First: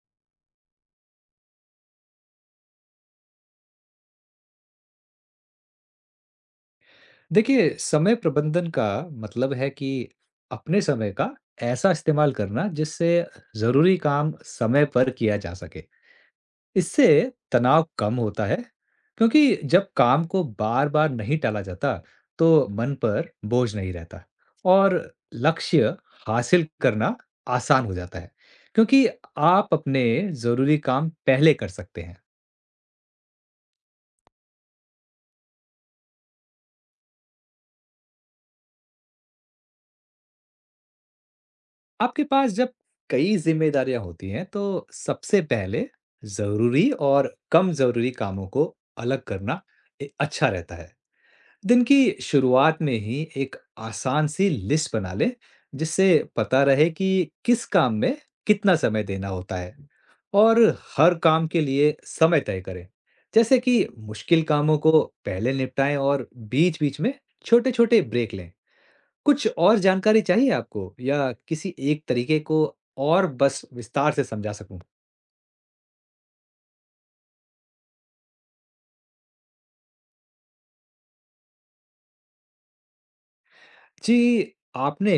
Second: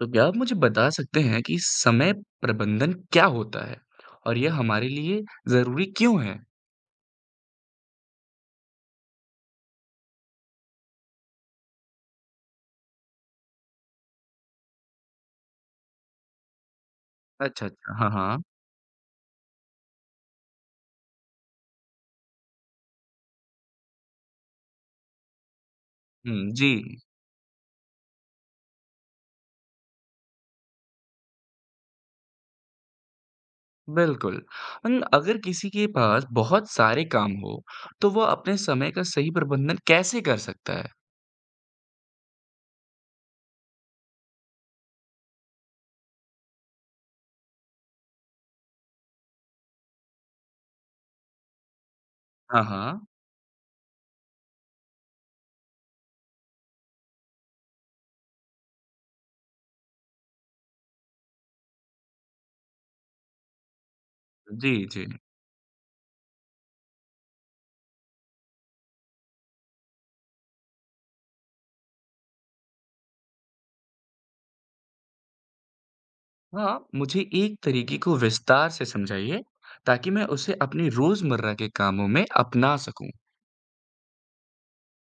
तो क्या आप मुझे बता सकते हैं कि समय प्रबंधन क्या होता है? और यह हमारे लिए ज़रूरी क्यों है? देखिए, समय प्रबंधन का मतलब है कि अपने समय का ऐसा इस्तेमाल करना जिससे ज़रूरी काम समय पर किया जा सके। इससे अच्छा, तनाव अच्छा। हाँ, कम हाँ। होता है, क्योंकि जब काम को बार-बार नहीं टाला जाता, तो मन पर बोझ नहीं रहता और लक्ष्य हुँ, हासिल जी, करना आसान हो जाता है, क्योंकि आप अपने ज़रूरी काम पहले कर सकते हैं। बिल्कुल। अन अगर किसी के पास बहुत सारे काम हो, तो वह अपने समय का सही प्रबंधन कैसे कर सकता है? आपके पास जब कई जिम्मेदारियां होती हैं, तो सबसे पहले जरूरी और कम जरूरी कामों को अलग करना अच्छा रहता है। दिन की हाँ, शुरुआत में हाँ। ही एक आसान सी लिस्ट बना ले, जिससे पता रहे कि किस काम में कितना समय देना होता है, और हर काम के लिए समय तय करें। जैसे कि मुश्किल जी, कामों को जी। पहले निपटाएं और बीच-बीच में छोटे-छोटे ब्रेक लें। कुछ और जानकारी चाहिए आपको, या किसी एक तरीके को और बस विस्तार से समझा सकूं? हाँ, मुझे एक तरीके को विस्तार से समझाइए, ताकि मैं उसे अपनी रोज़मर्रा के कामों में अपना सकूँ। जी, आपने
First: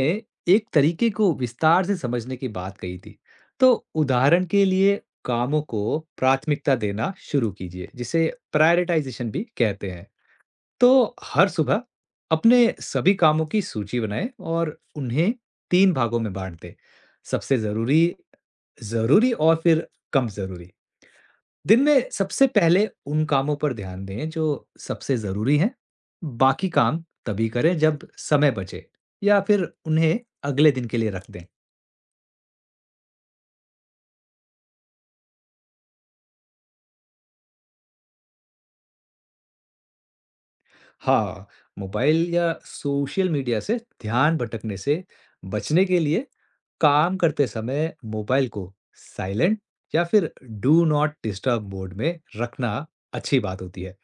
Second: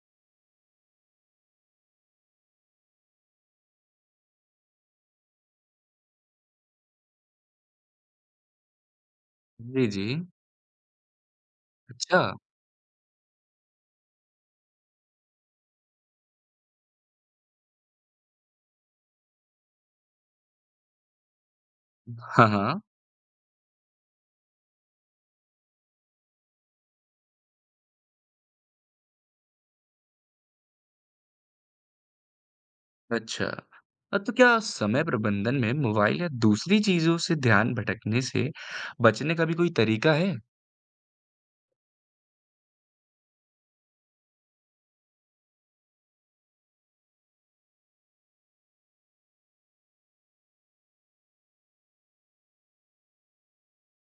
एक तरीके को विस्तार से समझने की बात कही थी। तो उदाहरण के लिए कामों को प्राथमिकता देना शुरू कीजिए, जिसे प्रायोरिटाइजेशन भी जी, कहते जी। हैं। तो हर सुबह अच्छा। अपने सभी कामों की सूची बनाएं और उन्हें 3 भागों में बांट दें। सबसे ज़रूरी, ज़रूरी और फिर कम ज़रूरी। दिन में हाँ, सबसे हाँ। पहले उन कामों पर ध्यान दें जो सबसे ज़रूरी हैं। बाकी काम तभी करें जब समय बचे, या फिर उन्हें अगले दिन के लिए रख दें। अच्छा। तो क्या समय प्रबंधन में मोबाइल या दूसरी चीज़ों से ध्यान भटकने से बचने का भी कोई तरीका है? हाँ, मोबाइल या सोशल मीडिया से ध्यान भटकने से बचने के लिए काम करते समय मोबाइल को साइलेंट या फिर डू नॉट डिस्टर्ब मोड में रखना अच्छी बात होती है।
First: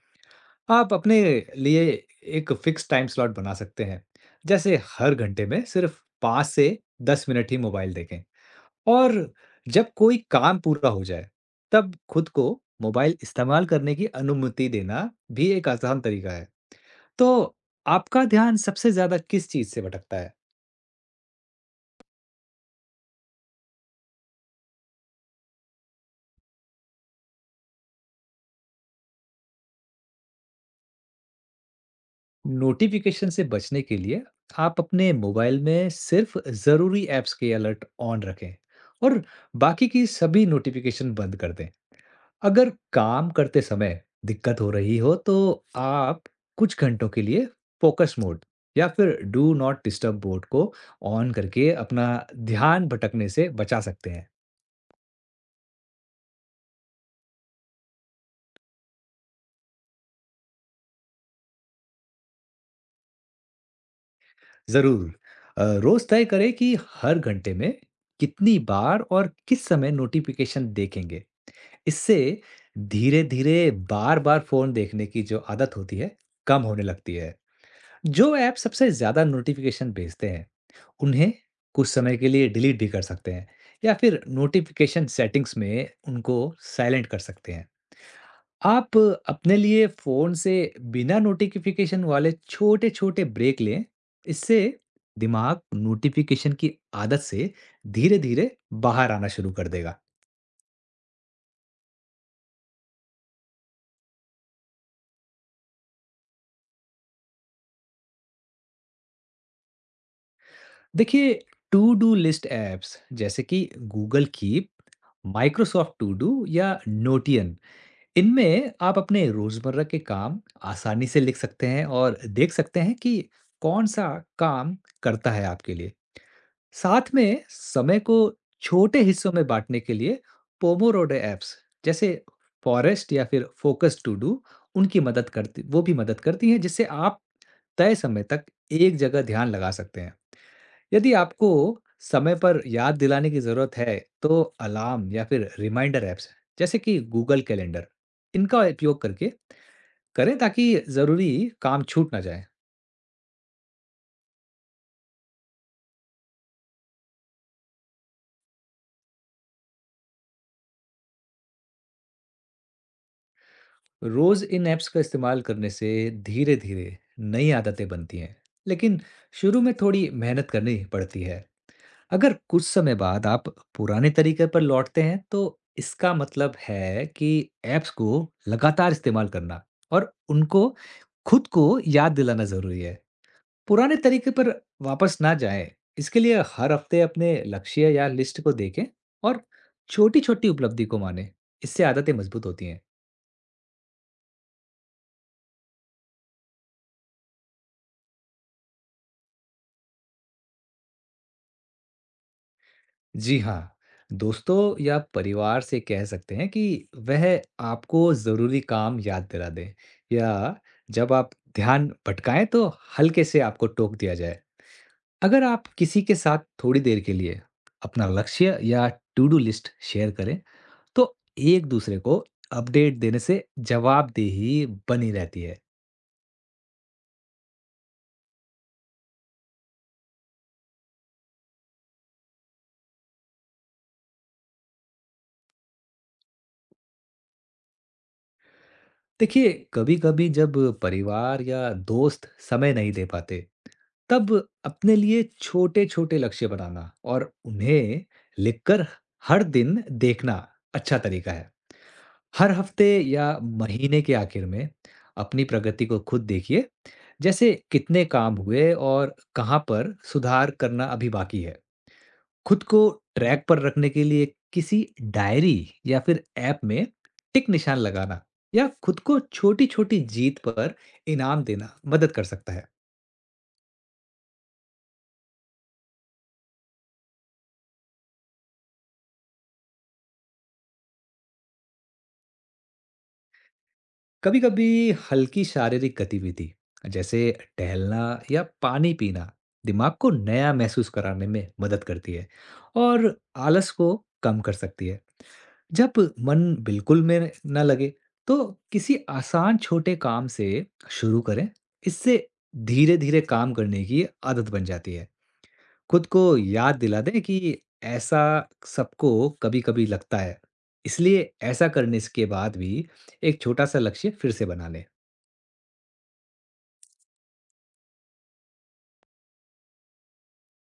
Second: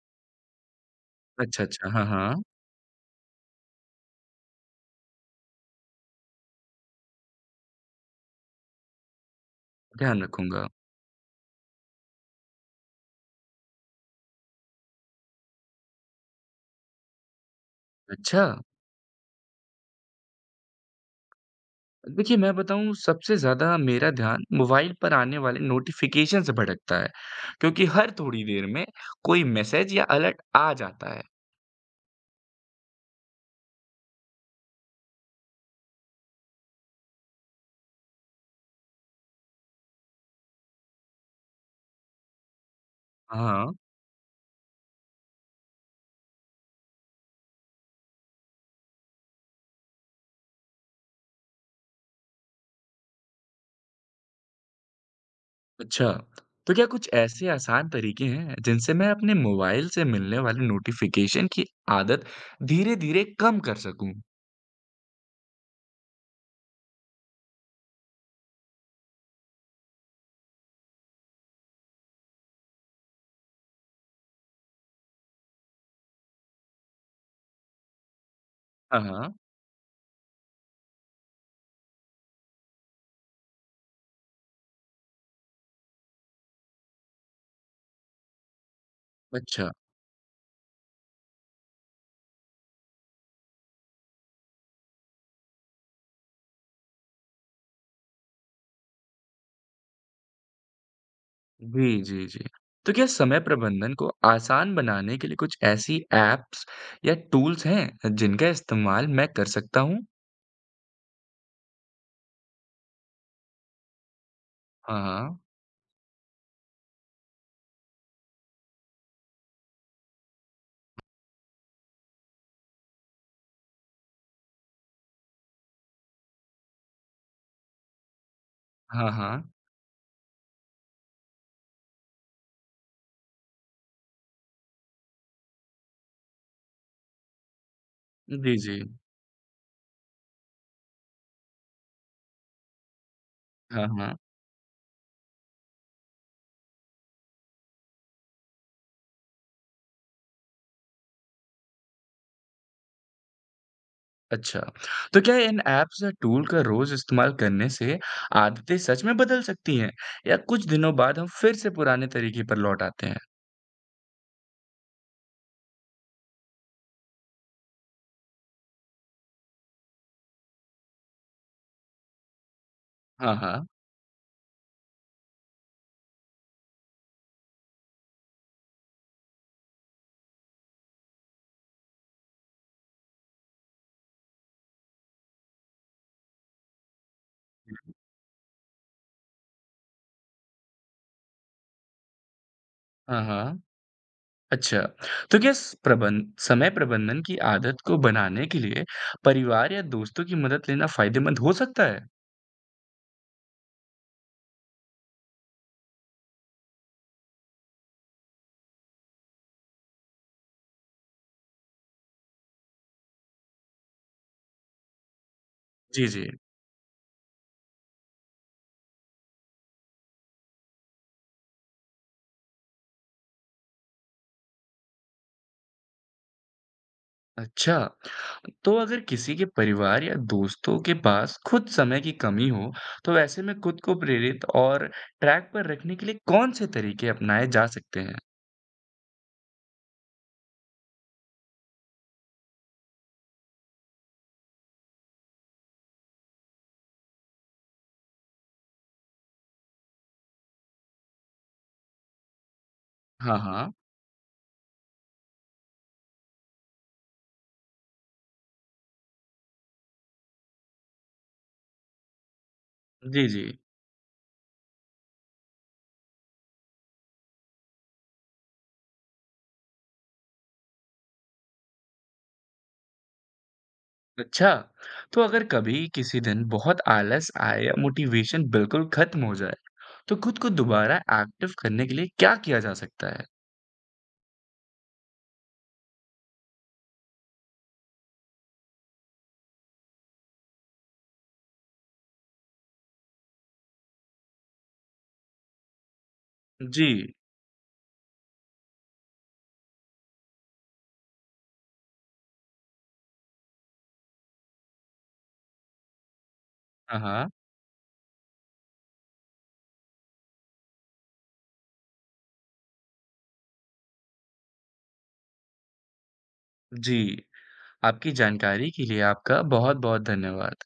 आप अपने अच्छा, लिए अच्छा। हाँ, हाँ। एक फिक्स टाइम स्लॉट बना सकते हैं, जैसे हर घंटे में सिर्फ 5 से 10 मिनट ही मोबाइल देखें, और जब कोई ध्यान काम रखूँगा। पूरा हो जाए, तब खुद को मोबाइल इस्तेमाल करने की अनुमति देना भी एक आसान तरीका है। तो आपका अच्छा। ध्यान सबसे ज्यादा किस चीज से भटकता है? देखिए, मैं बताऊँ सबसे ज़्यादा मेरा ध्यान मोबाइल पर आने वाले नोटिफ़िकेशन से भटकता है, क्योंकि हर थोड़ी देर में कोई मैसेज या अलर्ट आ जाता है। नोटिफिकेशन से बचने के लिए आप अपने मोबाइल में सिर्फ जरूरी ऐप्स के अलर्ट ऑन रखें, और बाकी की सभी नोटिफिकेशन बंद कर दें। अगर काम करते हाँ। समय दिक्कत हो रही हो, तो आप कुछ घंटों के लिए फोकस मोड या फिर डू नॉट डिस्टर्ब मोड को ऑन करके अपना ध्यान भटकने से बचा सकते हैं। अच्छा। तो क्या कुछ ऐसे आसान तरीके हैं जिनसे मैं अपने मोबाइल से मिलने वाले नोटिफ़िकेशन की आदत धीरे-धीरे कम कर सकूँ? ज़रूर। रोज़ तय करें कि हर घंटे में कितनी बार और किस समय नोटिफिकेशन देखेंगे। इससे धीरे-धीरे बार-बार फ़ोन देखने की जो आदत होती है, कम होने लगती है। जो ऐप सबसे हाँ, ज़्यादा हाँ। नोटिफिकेशन भेजते हैं, उन्हें कुछ समय के लिए डिलीट भी कर सकते हैं, या फिर नोटिफिकेशन सेटिंग्स में उनको साइलेंट कर सकते हैं। आप अपने अच्छा। लिए फ़ोन से बिना नोटिफिकेशन वाले छोटे-छोटे ब्रेक लें। इससे दिमाग नोटिफिकेशन की आदत से धीरे-धीरे बाहर आना शुरू कर देगा। जी, जी, जी। तो क्या समय प्रबंधन को आसान बनाने के लिए कुछ ऐसी ऐप्स या टूल्स हैं जिनका इस्तेमाल मैं कर सकता हूँ? देखिए, टू डू लिस्ट ऐप्स जैसे कि गूगल कीप, हाँ, हाँ। माइक्रोसॉफ्ट टू डू या नोटियन, इनमें आप अपने रोजमर्रा के काम आसानी से लिख सकते हैं और देख सकते हैं कि कौन सा काम करता है आपके लिए। साथ में समय को छोटे हाँ, हिस्सों हाँ। में बांटने के लिए पोमोडोरो ऐप्स जैसे फॉरेस्ट या फिर फोकस टू डू, उनकी मदद करती वो भी मदद करती हैं, जिससे आप तय समय तक जी, जी। एक जगह ध्यान लगा सकते हैं। यदि आपको समय पर याद दिलाने की जरूरत हाँ, है, हाँ। तो अलार्म या फिर रिमाइंडर ऐप्स जैसे कि गूगल कैलेंडर, इनका उपयोग करके करें, ताकि जरूरी काम छूट ना जाए। अच्छा। तो क्या इन ऐप्स या टूल का रोज़ इस्तेमाल करने से आदतें सच में बदल सकती हैं या कुछ दिनों बाद हम फिर से पुराने तरीके पर लौट आते हैं? रोज इन ऐप्स का इस्तेमाल करने से धीरे-धीरे नई आदतें बनती हैं, लेकिन शुरू में थोड़ी मेहनत करनी पड़ती है। अगर कुछ समय बाद हाँ, आप हाँ। पुराने तरीके पर लौटते हैं, तो इसका मतलब है कि ऐप्स को लगातार इस्तेमाल करना और उनको खुद को याद दिलाना ज़रूरी है। पुराने तरीके पर वापस ना जाएँ, इसके लिए हर हफ्ते अपने लक्ष्य या लिस्ट को देखें, और छोटी-छोटी उपलब्धि को मानें। इससे आदतें मजबूत होती हैं। हाँ, हाँ। अच्छा, तो क्या स प्रबंध समय प्रबंधन की आदत को बनाने के लिए परिवार या दोस्तों की मदद लेना फ़ायदेमंद हो सकता है? जी हाँ, दोस्तों या परिवार से कह सकते हैं कि वह आपको ज़रूरी काम याद दिला दें, या जब आप ध्यान भटकाएं तो हल्के से आपको टोक दिया जाए। अगर आप किसी जी, के जी। साथ थोड़ी देर के लिए अपना लक्ष्य या टू डू लिस्ट शेयर करें, तो एक दूसरे को अपडेट देने से जवाबदेही बनी रहती है। अच्छा, तो अगर किसी के परिवार या दोस्तों के पास खुद समय की कमी हो, तो ऐसे में खुद को प्रेरित और ट्रैक पर रखने के लिए कौन-से तरीके अपनाए जा सकते हैं? देखिए, कभी-कभी जब परिवार या दोस्त समय नहीं दे पाते, तब अपने लिए छोटे-छोटे लक्ष्य बनाना और उन्हें लिखकर हर दिन देखना अच्छा तरीका है। हर हफ्ते या हाँ, हाँ। महीने के आखिर में अपनी प्रगति को खुद देखिए, जैसे कितने काम हुए और कहाँ पर सुधार करना अभी बाकी है। खुद को जी, जी। ट्रैक पर रखने के लिए किसी डायरी या फिर ऐप में टिक निशान लगाना, या खुद को छोटी छोटी जीत पर इनाम देना मदद कर सकता है। अच्छा, तो अगर कभी किसी दिन बहुत आलस आए या मोटिवेशन बिल्कुल खत्म हो जाए, तो खुद को दोबारा एक्टिव करने के लिए क्या किया जा सकता है? कभी कभी हल्की शारीरिक गतिविधि जैसे टहलना या पानी पीना दिमाग को नया महसूस कराने में मदद करती है, और आलस को कम कर सकती है। जब मन जी। बिल्कुल में ना लगे, तो किसी आसान छोटे काम से शुरू करें। इससे धीरे धीरे काम करने की आदत बन जाती है। खुद को याद हाँ, दिला दें हाँ। कि ऐसा सबको कभी कभी लगता है, इसलिए ऐसा करने के बाद भी एक छोटा सा लक्ष्य फिर से बना लें। जी। आपकी जानकारी के लिए आपका बहुत-बहुत धन्यवाद।